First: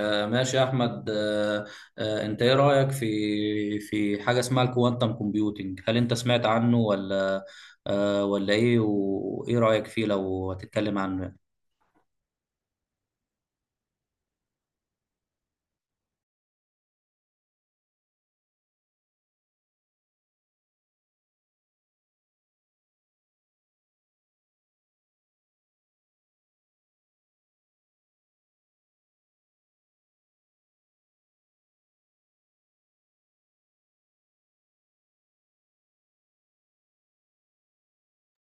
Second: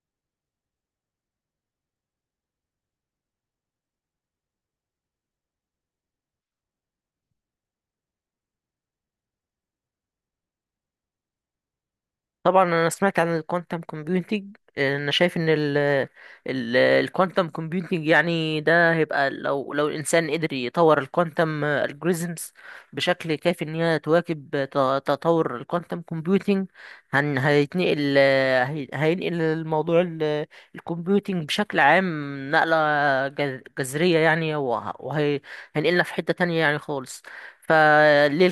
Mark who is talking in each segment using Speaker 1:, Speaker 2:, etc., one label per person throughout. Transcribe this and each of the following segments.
Speaker 1: ماشي يا احمد. انت ايه رايك في حاجه اسمها الكوانتم كومبيوتنج؟ هل انت سمعت عنه ولا؟ ولا ايه؟ وايه رايك فيه لو هتتكلم عنه؟
Speaker 2: طبعا انا سمعت عن الكوانتم كومبيوتنج. انا شايف ان الكوانتم كومبيوتنج، يعني ده هيبقى لو الانسان قدر يطور الكوانتم الجوريزمز بشكل كافي ان هي تواكب تطور الكوانتم كومبيوتنج. هيتنقل هينقل الموضوع الكمبيوتنج بشكل عام نقلة جذرية، يعني وهي هينقلنا في حتة تانية يعني خالص. فليه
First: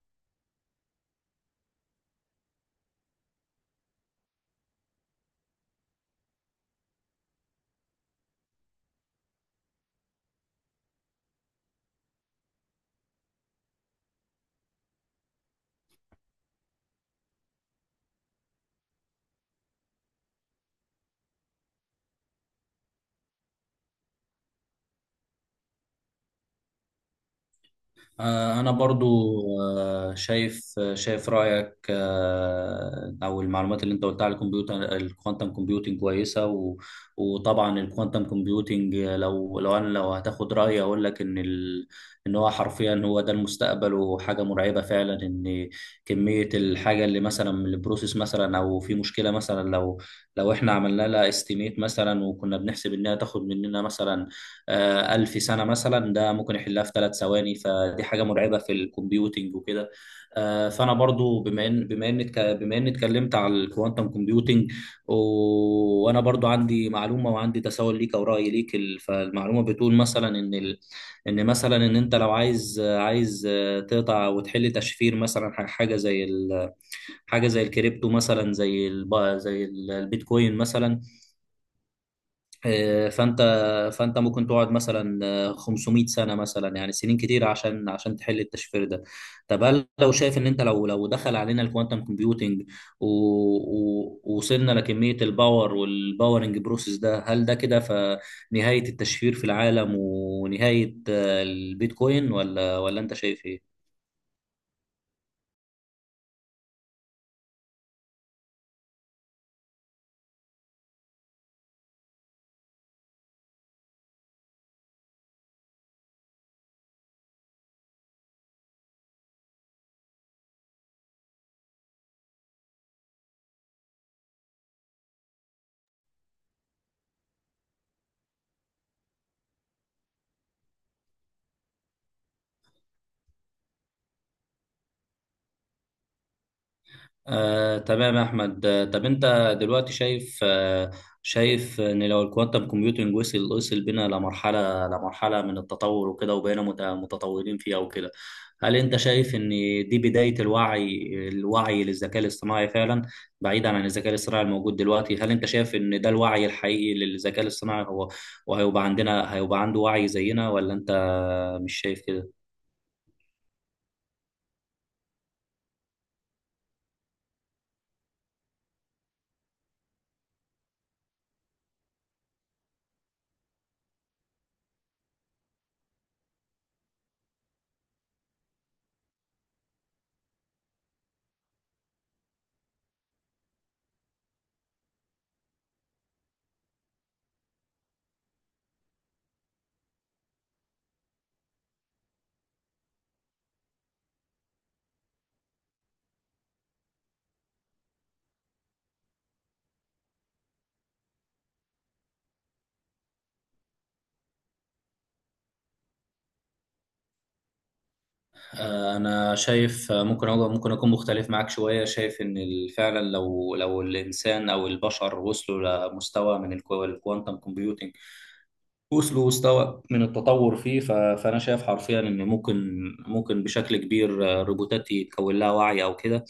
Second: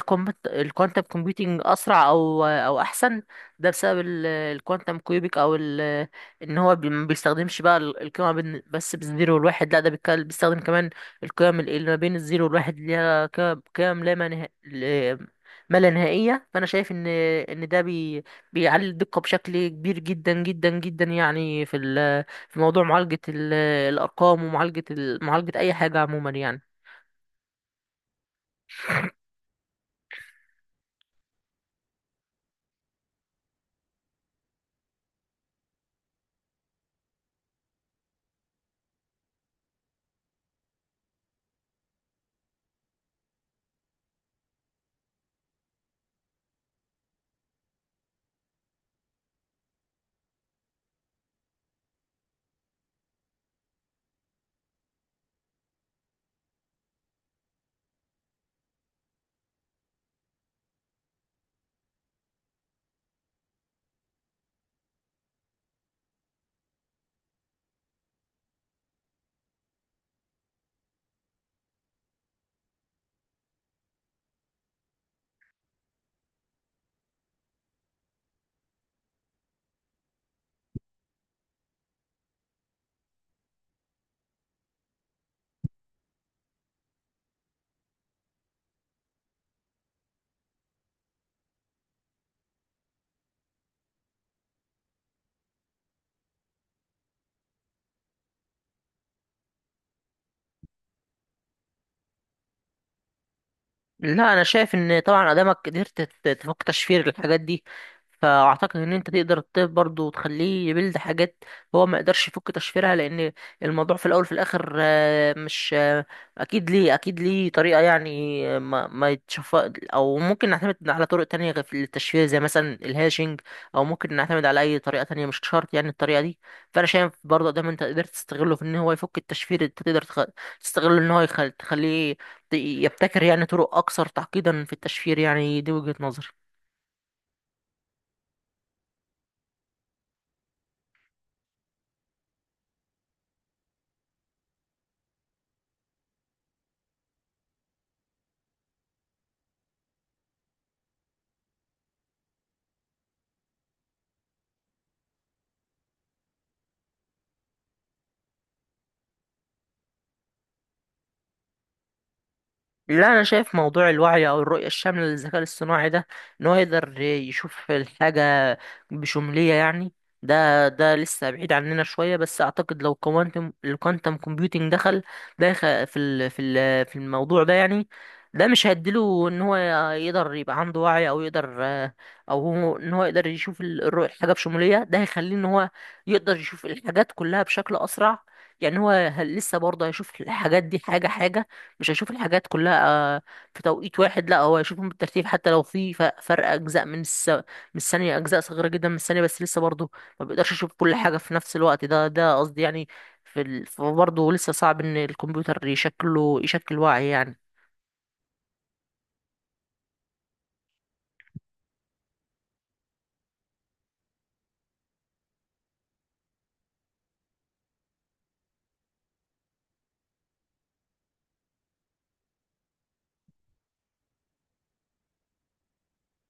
Speaker 2: الكوانتم كومبيوتنج اسرع او احسن؟ ده بسبب الكوانتم كيوبيك او ان هو ما بيستخدمش بقى القيمه بس بالزيرو والواحد، لا ده بيستخدم كمان القيم اللي ما بين الزيرو والواحد، اللي هي قيم لا منها، ما لا نهائيه. فانا شايف ان بيعلي الدقه بشكل كبير جدا جدا جدا، يعني في في موضوع معالجه الارقام، ومعالجه معالجه اي حاجه عموما يعني.
Speaker 1: أنا برضو شايف رأيك. أو المعلومات اللي أنت قلتها على الكمبيوتر الكوانتم كومبيوتنج كويسة وطبعا الكوانتم كومبيوتنج، لو أنا لو هتاخد رأيي أقول لك إن هو حرفيا هو ده المستقبل، وحاجة مرعبة فعلا. إن كمية الحاجة اللي مثلا من البروسيس مثلا أو في مشكلة مثلا، لو إحنا عملنا لها استيميت مثلا وكنا بنحسب إنها تاخد مننا مثلا 1000 سنة مثلا، ده ممكن يحلها في 3 ثواني، فدي حاجة مرعبة في الكمبيوتنج وكده. فأنا برضو بما إن اتكلمت على الكوانتم كومبيوتنج، وأنا برضو عندي معلومة وعندي تساؤل ليك أو رأي ليك. فالمعلومة بتقول مثلا إن مثلا إن أنت لو عايز، تقطع وتحل تشفير مثلا، حاجة زي حاجة زي الكريبتو مثلا، زي زي البيتكوين مثلا. آه، فانت فانت ممكن تقعد مثلا 500 سنه مثلا، يعني سنين كتير عشان تحل التشفير ده. طب هل لو شايف ان انت، لو دخل علينا الكوانتم كومبيوتنج ووصلنا لكميه الباور والباورنج بروسيس ده، هل ده كده فنهايه التشفير في العالم ونهايه البيتكوين، ولا انت شايف ايه؟
Speaker 2: لا، انا شايف ان طبعا ادامك قدرت تفك تشفير الحاجات دي، فاعتقد ان انت تقدر الطب برضه تخليه يبلد حاجات هو ما يقدرش يفك تشفيرها، لان الموضوع في الاول في الاخر مش اكيد ليه، اكيد ليه طريقه يعني ما يتشف، او ممكن نعتمد على طرق تانية غير في التشفير زي مثلا الهاشنج، او ممكن نعتمد على اي طريقه تانية، مش شرط يعني الطريقه دي. فانا شايف برضه ده ما انت قدرت تستغله في ان هو يفك التشفير، انت تقدر تستغله ان هو تخليه يبتكر يعني طرق أكثر تعقيدا في التشفير. يعني دي وجهة نظري.
Speaker 1: تمام يا احمد. طب انت دلوقتي شايف، شايف ان لو الكوانتم كومبيوتنج وصل بينا لمرحله من التطور وكده، وبقينا متطورين فيها وكده، هل انت شايف ان دي بدايه الوعي للذكاء الاصطناعي فعلا؟ بعيدا عن الذكاء الاصطناعي الموجود دلوقتي، هل انت شايف ان ده الوعي الحقيقي للذكاء الاصطناعي، هو وهيبقى عندنا، عنده وعي زينا ولا انت مش شايف كده؟
Speaker 2: لا، انا شايف موضوع الوعي او الرؤيه الشامله للذكاء الاصطناعي ده، ان هو يقدر يشوف الحاجه بشموليه يعني، ده لسه بعيد عننا شويه. بس اعتقد لو الكوانتم كومبيوتنج دخل ده يخ- في ال- في ال- في الموضوع ده، يعني ده مش هيديله ان هو يقدر يبقى عنده وعي، او يقدر او هو ان هو يقدر يشوف الرؤيه الحاجه بشموليه. ده هيخليه ان هو يقدر يشوف الحاجات كلها بشكل اسرع، يعني هو لسه برضه هيشوف الحاجات دي حاجه حاجه، مش هيشوف الحاجات كلها آه، في توقيت واحد. لا، هو هيشوفهم بالترتيب، حتى لو في فرق اجزاء من من الثانيه، اجزاء صغيره جدا من الثانيه، بس لسه برضه ما بيقدرش يشوف كل حاجه في نفس الوقت. ده قصدي يعني. برضه لسه صعب ان الكمبيوتر يشكله يشكل وعي يعني.
Speaker 1: انا شايف. ممكن اكون مختلف معاك شويه. شايف ان فعلا لو، الانسان او البشر وصلوا لمستوى من الكوانتم كومبيوتنج، وصل مستوى من التطور فيه، فانا شايف حرفيا ان ممكن، بشكل كبير، الروبوتات يتكون لها وعي او كده.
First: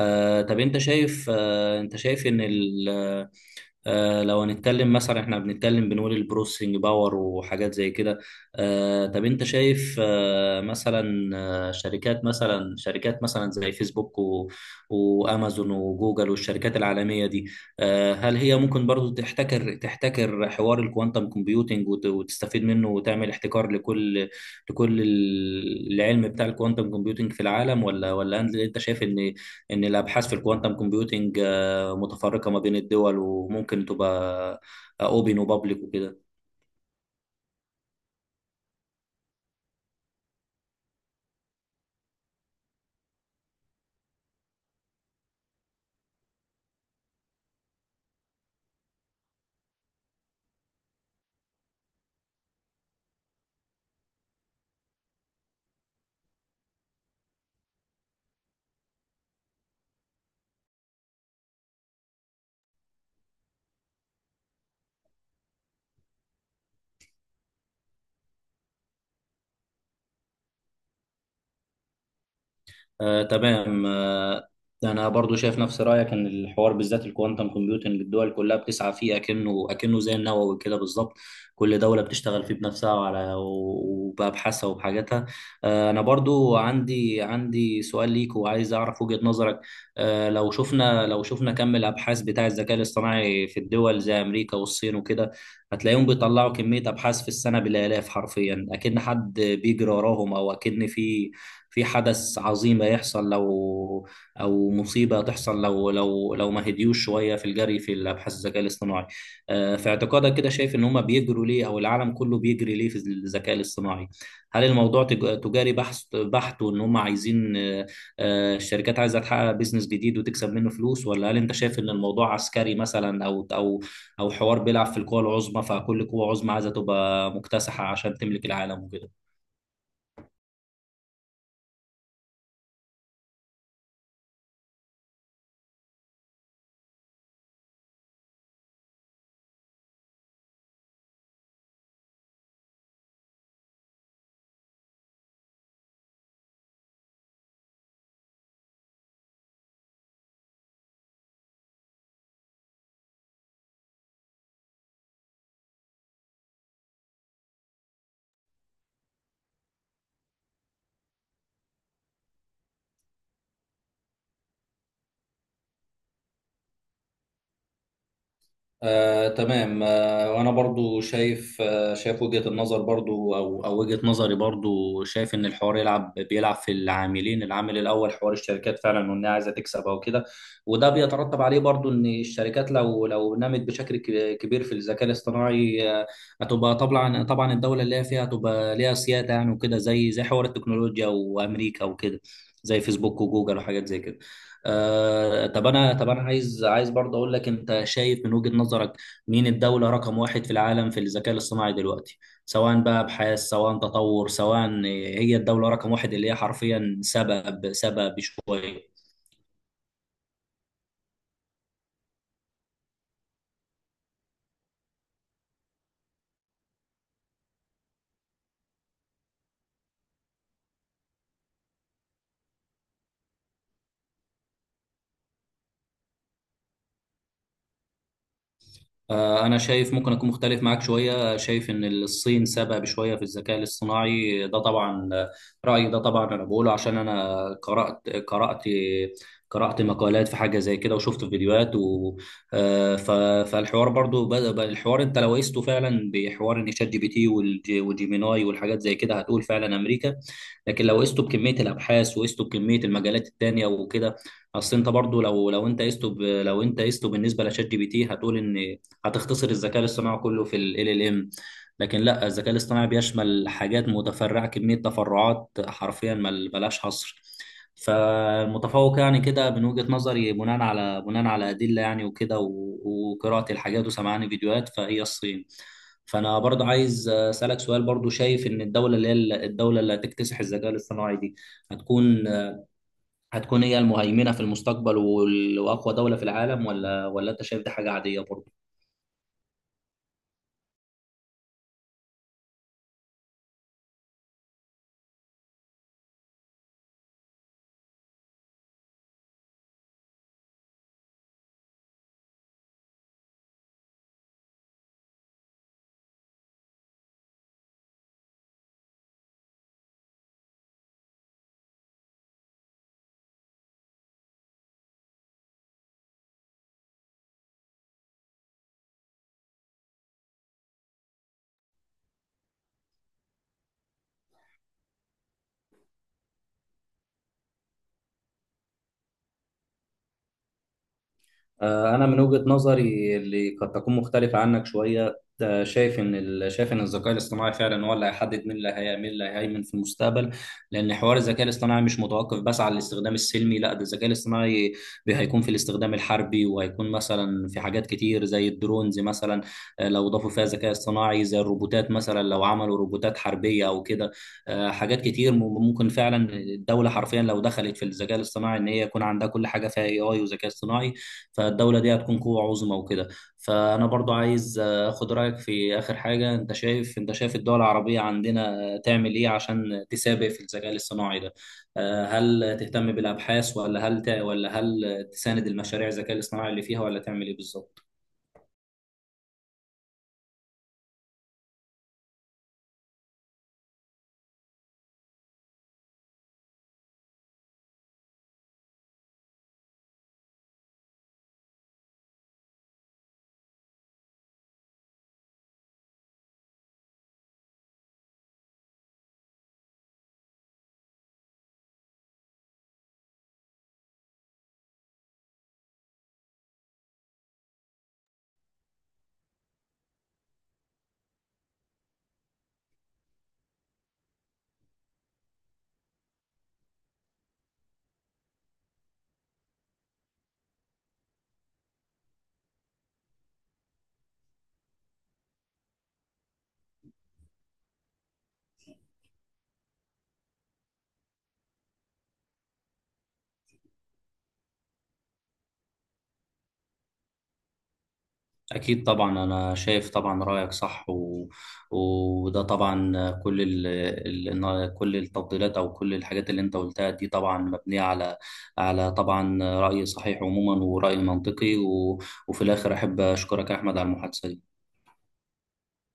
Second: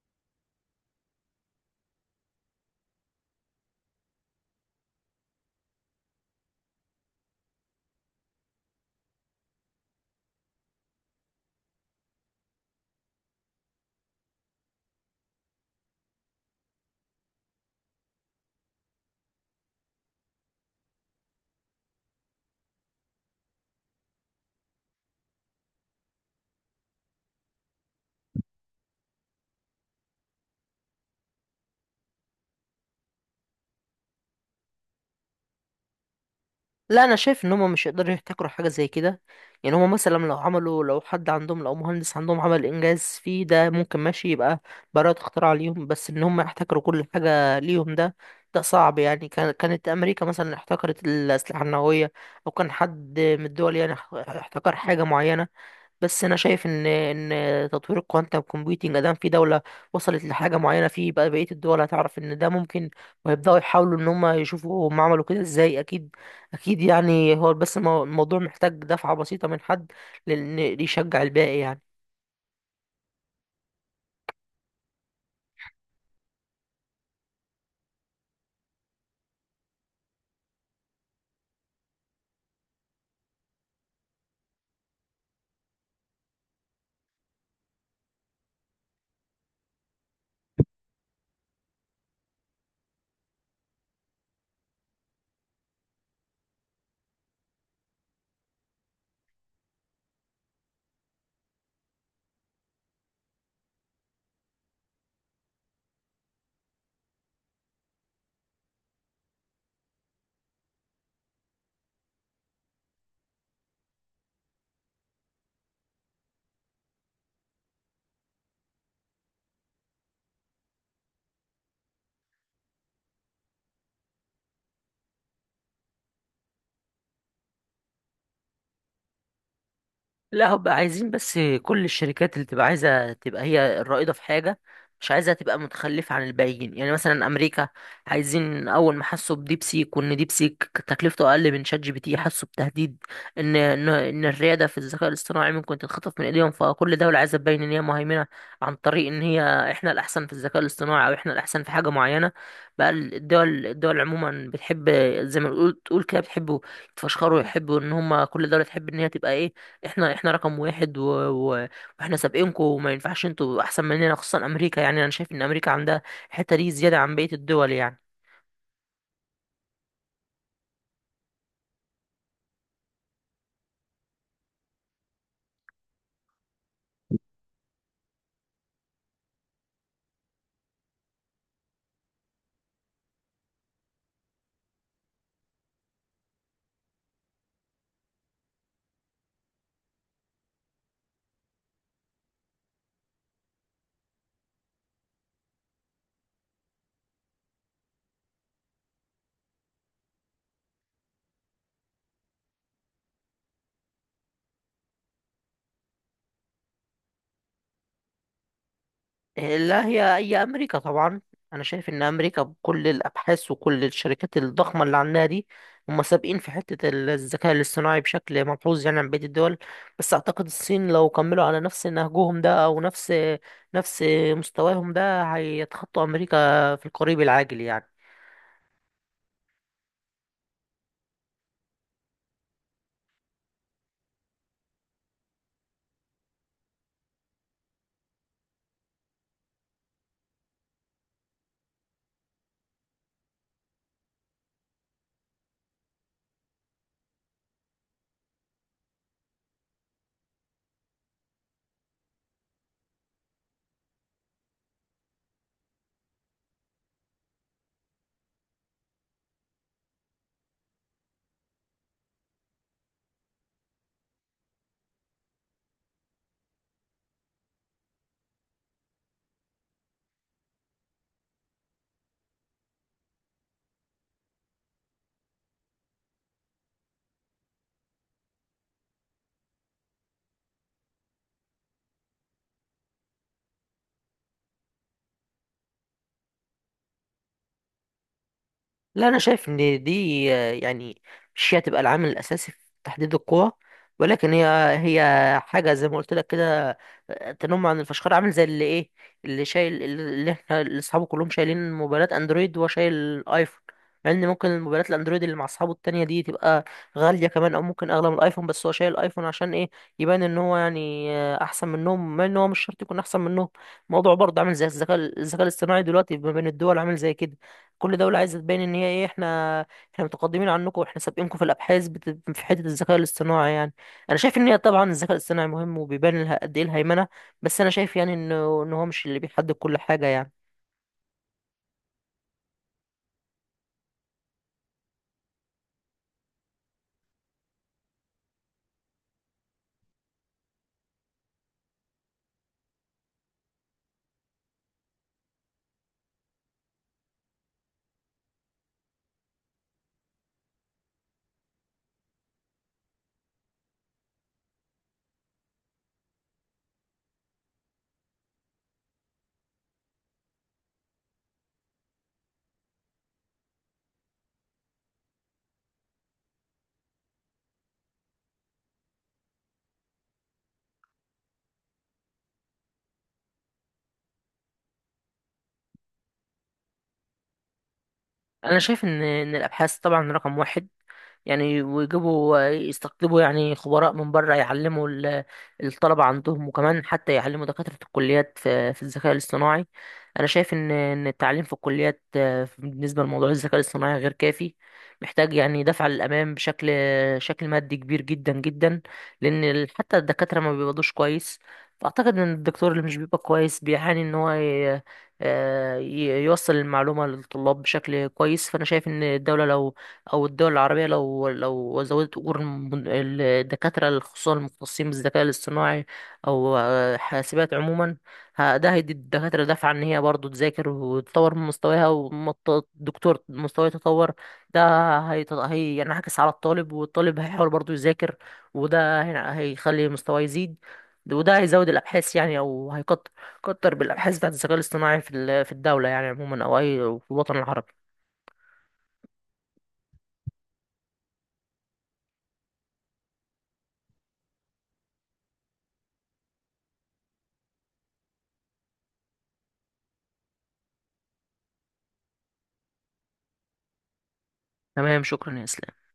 Speaker 1: طب انت شايف ان ال آه، لو هنتكلم مثلا، احنا بنتكلم بنقول البروسيسنج باور وحاجات زي كده. طب انت شايف، مثلا، شركات مثلا، زي فيسبوك وامازون وجوجل والشركات العالمية دي. هل هي ممكن برضو تحتكر، حوار الكوانتم كومبيوتنج، وتستفيد منه وتعمل احتكار لكل، العلم بتاع الكوانتم كومبيوتنج في العالم، ولا أنت شايف ان الابحاث في الكوانتم كومبيوتنج، متفرقة ما بين الدول، وممكن تبقى اوبن وبابليك وكده.
Speaker 2: لا، انا شايف ان هم مش يقدروا يحتكروا حاجه زي كده. يعني هم مثلا لو عملوا، لو حد عندهم لو مهندس عندهم عمل انجاز فيه، ده ممكن ماشي يبقى براءة اختراع ليهم، بس ان هم يحتكروا كل حاجه ليهم، ده صعب يعني. كان كانت امريكا مثلا احتكرت الاسلحه النوويه، او كان حد من الدول يعني احتكر حاجه معينه. بس انا شايف ان ان تطوير الكوانتم كومبيوتنج ادام في دوله وصلت لحاجه معينه فيه، بقى بقيه الدول هتعرف ان ده ممكن، وهيبداوا يحاولوا ان هم يشوفوا هم عملوا كده ازاي، اكيد اكيد يعني. هو بس الموضوع محتاج دفعه بسيطه من حد، لان يشجع الباقي يعني.
Speaker 1: تمام. انا برضو شايف نفس رايك ان الحوار، بالذات الكوانتم كومبيوتنج، الدول كلها بتسعى فيه اكنه زي النووي كده بالظبط. كل دوله بتشتغل فيه بنفسها وبابحاثها وبحاجاتها. انا برضو عندي، سؤال ليك وعايز اعرف وجهه نظرك. لو شفنا، كم الابحاث بتاع الذكاء الاصطناعي في الدول زي امريكا والصين وكده، هتلاقيهم بيطلعوا كميه ابحاث في السنه بالالاف حرفيا، اكن حد بيجري وراهم، او اكن في، حدث عظيم هيحصل لو، او مصيبه تحصل لو، ما هديوش شويه في الجري في الابحاث الذكاء الاصطناعي. في اعتقادك كده، شايف ان هم بيجروا ليه او العالم كله بيجري ليه في الذكاء الاصطناعي؟ هل الموضوع تجاري بحث بحت، وان هم عايزين، الشركات عايزه تحقق بيزنس جديد وتكسب منه فلوس؟ ولا هل انت شايف ان الموضوع عسكري مثلا، او، حوار بيلعب في القوى العظمى، فكل قوه عظمى عايزه تبقى مكتسحه عشان تملك العالم وكده؟
Speaker 2: لا، هبقى عايزين بس كل الشركات اللي تبقى عايزة تبقى هي الرائدة في حاجة، مش عايزة تبقى متخلفة عن الباقيين. يعني مثلا أمريكا عايزين، أول ما حسوا بديبسيك وإن ديبسيك تكلفته أقل من شات جي بي تي، حسوا بتهديد إن إن الريادة في الذكاء الاصطناعي ممكن تتخطف من إيديهم. فكل دولة عايزة تبين إن هي مهيمنة عن طريق إن هي إحنا الأحسن في الذكاء الاصطناعي، أو إحنا الأحسن في حاجة معينة. بقى الدول عموما بتحب، زي ما تقول تقول كده، بتحبوا يتفشخروا، يحبوا إن هما كل دولة تحب إن هي تبقى إيه، احنا احنا رقم واحد و... و... واحنا سابقينكم، وما ينفعش انتوا احسن مننا، خصوصا امريكا. يعني انا شايف ان امريكا عندها الحته دي زياده عن بقيه الدول يعني.
Speaker 1: تمام. وانا برضو شايف، وجهة النظر برضو، او وجهة نظري، برضو شايف ان الحوار يلعب بيلعب في العاملين. العامل الاول حوار الشركات فعلا، وانها عايزه تكسب او كده. وده بيترتب عليه برضو ان الشركات لو، نمت بشكل كبير في الذكاء الاصطناعي، هتبقى طبعا، الدولة اللي هي فيها هتبقى ليها سيادة يعني وكده، زي، حوار التكنولوجيا وامريكا وكده، زي فيسبوك وجوجل وحاجات زي كده. طب انا، عايز، برضه اقول لك، انت شايف من وجهة نظرك مين الدولة رقم واحد في العالم في الذكاء الاصطناعي دلوقتي؟ سواء بقى ابحاث، سواء تطور، سواء، هي الدولة رقم واحد اللي هي حرفيا سبب، شوية.
Speaker 2: لا، هي اي امريكا طبعا. انا شايف ان امريكا بكل الابحاث وكل الشركات الضخمه اللي عندها دي، هم سابقين في حته الذكاء الاصطناعي بشكل ملحوظ يعني عن بقيه الدول. بس اعتقد الصين لو كملوا على نفس نهجهم ده، او نفس مستواهم ده، هيتخطوا امريكا في القريب العاجل يعني.
Speaker 1: أنا شايف ممكن أكون مختلف معاك شوية، شايف إن الصين سابقة بشوية في الذكاء الاصطناعي ده طبعا. رأيي ده طبعا أنا بقوله عشان أنا قرأت، مقالات في حاجة زي كده، وشفت فيديوهات آه، ف- فالحوار برضو بدأ، بقى الحوار أنت لو قيسته فعلا بحوار إن شات جي بي تي وجيميناي والحاجات زي كده، هتقول فعلا أمريكا. لكن لو قيسته بكمية الأبحاث وقيسته بكمية المجالات التانية وكده، أصل أنت برضو لو، أنت قيسته لو أنت قيسته بالنسبة لشات جي بي تي، هتقول إن هتختصر الذكاء الاصطناعي كله في ال LLM. لكن لا، الذكاء الاصطناعي بيشمل حاجات متفرعة، كمية تفرعات حرفيا ملهاش حصر. فالمتفوق يعني كده من وجهة نظري، بناء على، أدلة يعني وكده، وقراءة الحاجات وسمعان فيديوهات، فهي الصين. فأنا برضو عايز أسألك سؤال، برضو شايف إن الدولة اللي هي، الدولة اللي هتكتسح الذكاء الاصطناعي دي، هتكون، هي المهيمنة في المستقبل وأقوى دولة في العالم، ولا أنت شايف دي حاجة عادية برضو؟
Speaker 2: لا، انا شايف ان دي يعني مش هي تبقى العامل الاساسي في تحديد القوى، ولكن هي هي حاجه زي ما قلت لك كده، تنم عن الفشخار. عامل زي اللي ايه، اللي شايل، اللي احنا اللي اصحابه كلهم شايلين موبايلات اندرويد وهو شايل ايفون. مع ان ممكن الموبايلات الاندرويد اللي مع اصحابه التانية دي تبقى غاليه كمان، او ممكن اغلى من الايفون، بس هو شايل الايفون عشان ايه؟ يبان ان هو يعني احسن منهم، مع ان هو مش شرط يكون احسن منهم. الموضوع برضه عامل زي الذكاء الاصطناعي دلوقتي ما بين الدول، عامل زي كده. كل دولة عايزة تبين ان هي ايه، احنا احنا متقدمين عنكم، واحنا سابقينكم في الابحاث في حتة الذكاء الاصطناعي يعني. انا شايف ان هي طبعا الذكاء الاصطناعي مهم وبيبان لها قد ايه الهيمنة، بس انا شايف يعني انه ان هو مش اللي بيحدد كل حاجة يعني.
Speaker 1: أنا من وجهة نظري اللي قد تكون مختلفة عنك شوية، شايف إن شايف إن الذكاء الاصطناعي فعلا هو اللي هيحدد مين اللي، مين اللي هيهيمن في المستقبل. لأن حوار الذكاء الاصطناعي مش متوقف بس على الاستخدام السلمي، لا، ده الذكاء الاصطناعي هيكون في الاستخدام الحربي، وهيكون مثلا في حاجات كتير زي الدرونز مثلا. لو ضافوا فيها ذكاء اصطناعي زي الروبوتات مثلا، لو عملوا روبوتات حربية أو كده. حاجات كتير ممكن فعلا الدولة حرفيا لو دخلت في الذكاء الاصطناعي، إن هي يكون عندها كل حاجة فيها AI وذكاء اصطناعي، فالدولة دي هتكون قوة عظمى وكده. فأنا برضو عايز أخد رأيك في آخر حاجة، أنت شايف الدول العربية عندنا تعمل إيه عشان تسابق في الذكاء الاصطناعي ده؟ هل تهتم بالأبحاث، ولا هل ولا هل تساند المشاريع الذكاء الاصطناعي اللي فيها، ولا تعمل إيه بالظبط؟
Speaker 2: انا شايف ان الابحاث طبعا رقم واحد، يعني ويجيبوا يستقطبوا يعني خبراء من بره يعلموا الطلبة عندهم، وكمان حتى يعلموا دكاترة الكليات في في الذكاء الاصطناعي. أنا شايف إن التعليم في الكليات بالنسبة لموضوع الذكاء الاصطناعي غير كافي، محتاج يعني دفع للأمام بشكل شكل مادي كبير جدا جدا، لأن حتى الدكاترة ما بيقبضوش كويس. فأعتقد إن الدكتور اللي مش بيبقى كويس بيعاني إن هو يوصل المعلومة للطلاب بشكل كويس. فأنا شايف إن الدولة لو او الدول العربيه لو زودت اجور الدكاتره، خصوصا المختصين بالذكاء الاصطناعي، او حاسبات عموما، ده هيدي الدكاتره دفعه ان هي برضه تذاكر وتطور من مستواها، والدكتور مستواه يتطور. ده هيت- هي يعني هيعكس على الطالب، والطالب هيحاول برضه يذاكر، وده هيخلي مستواه يزيد، وده هيزود الابحاث يعني، او هيكتر كتر بالابحاث بتاعت الذكاء الاصطناعي في في الدوله يعني عموما، او اي في الوطن العربي.
Speaker 1: أكيد طبعا، أنا شايف طبعا رأيك صح. وده طبعا كل إن كل التفضيلات أو كل الحاجات اللي أنت قلتها دي طبعا مبنية على، طبعا رأي صحيح عموما، ورأي منطقي. وفي الآخر أحب أشكرك يا أحمد على المحادثة دي.
Speaker 2: تمام، شكرا يا اسلام.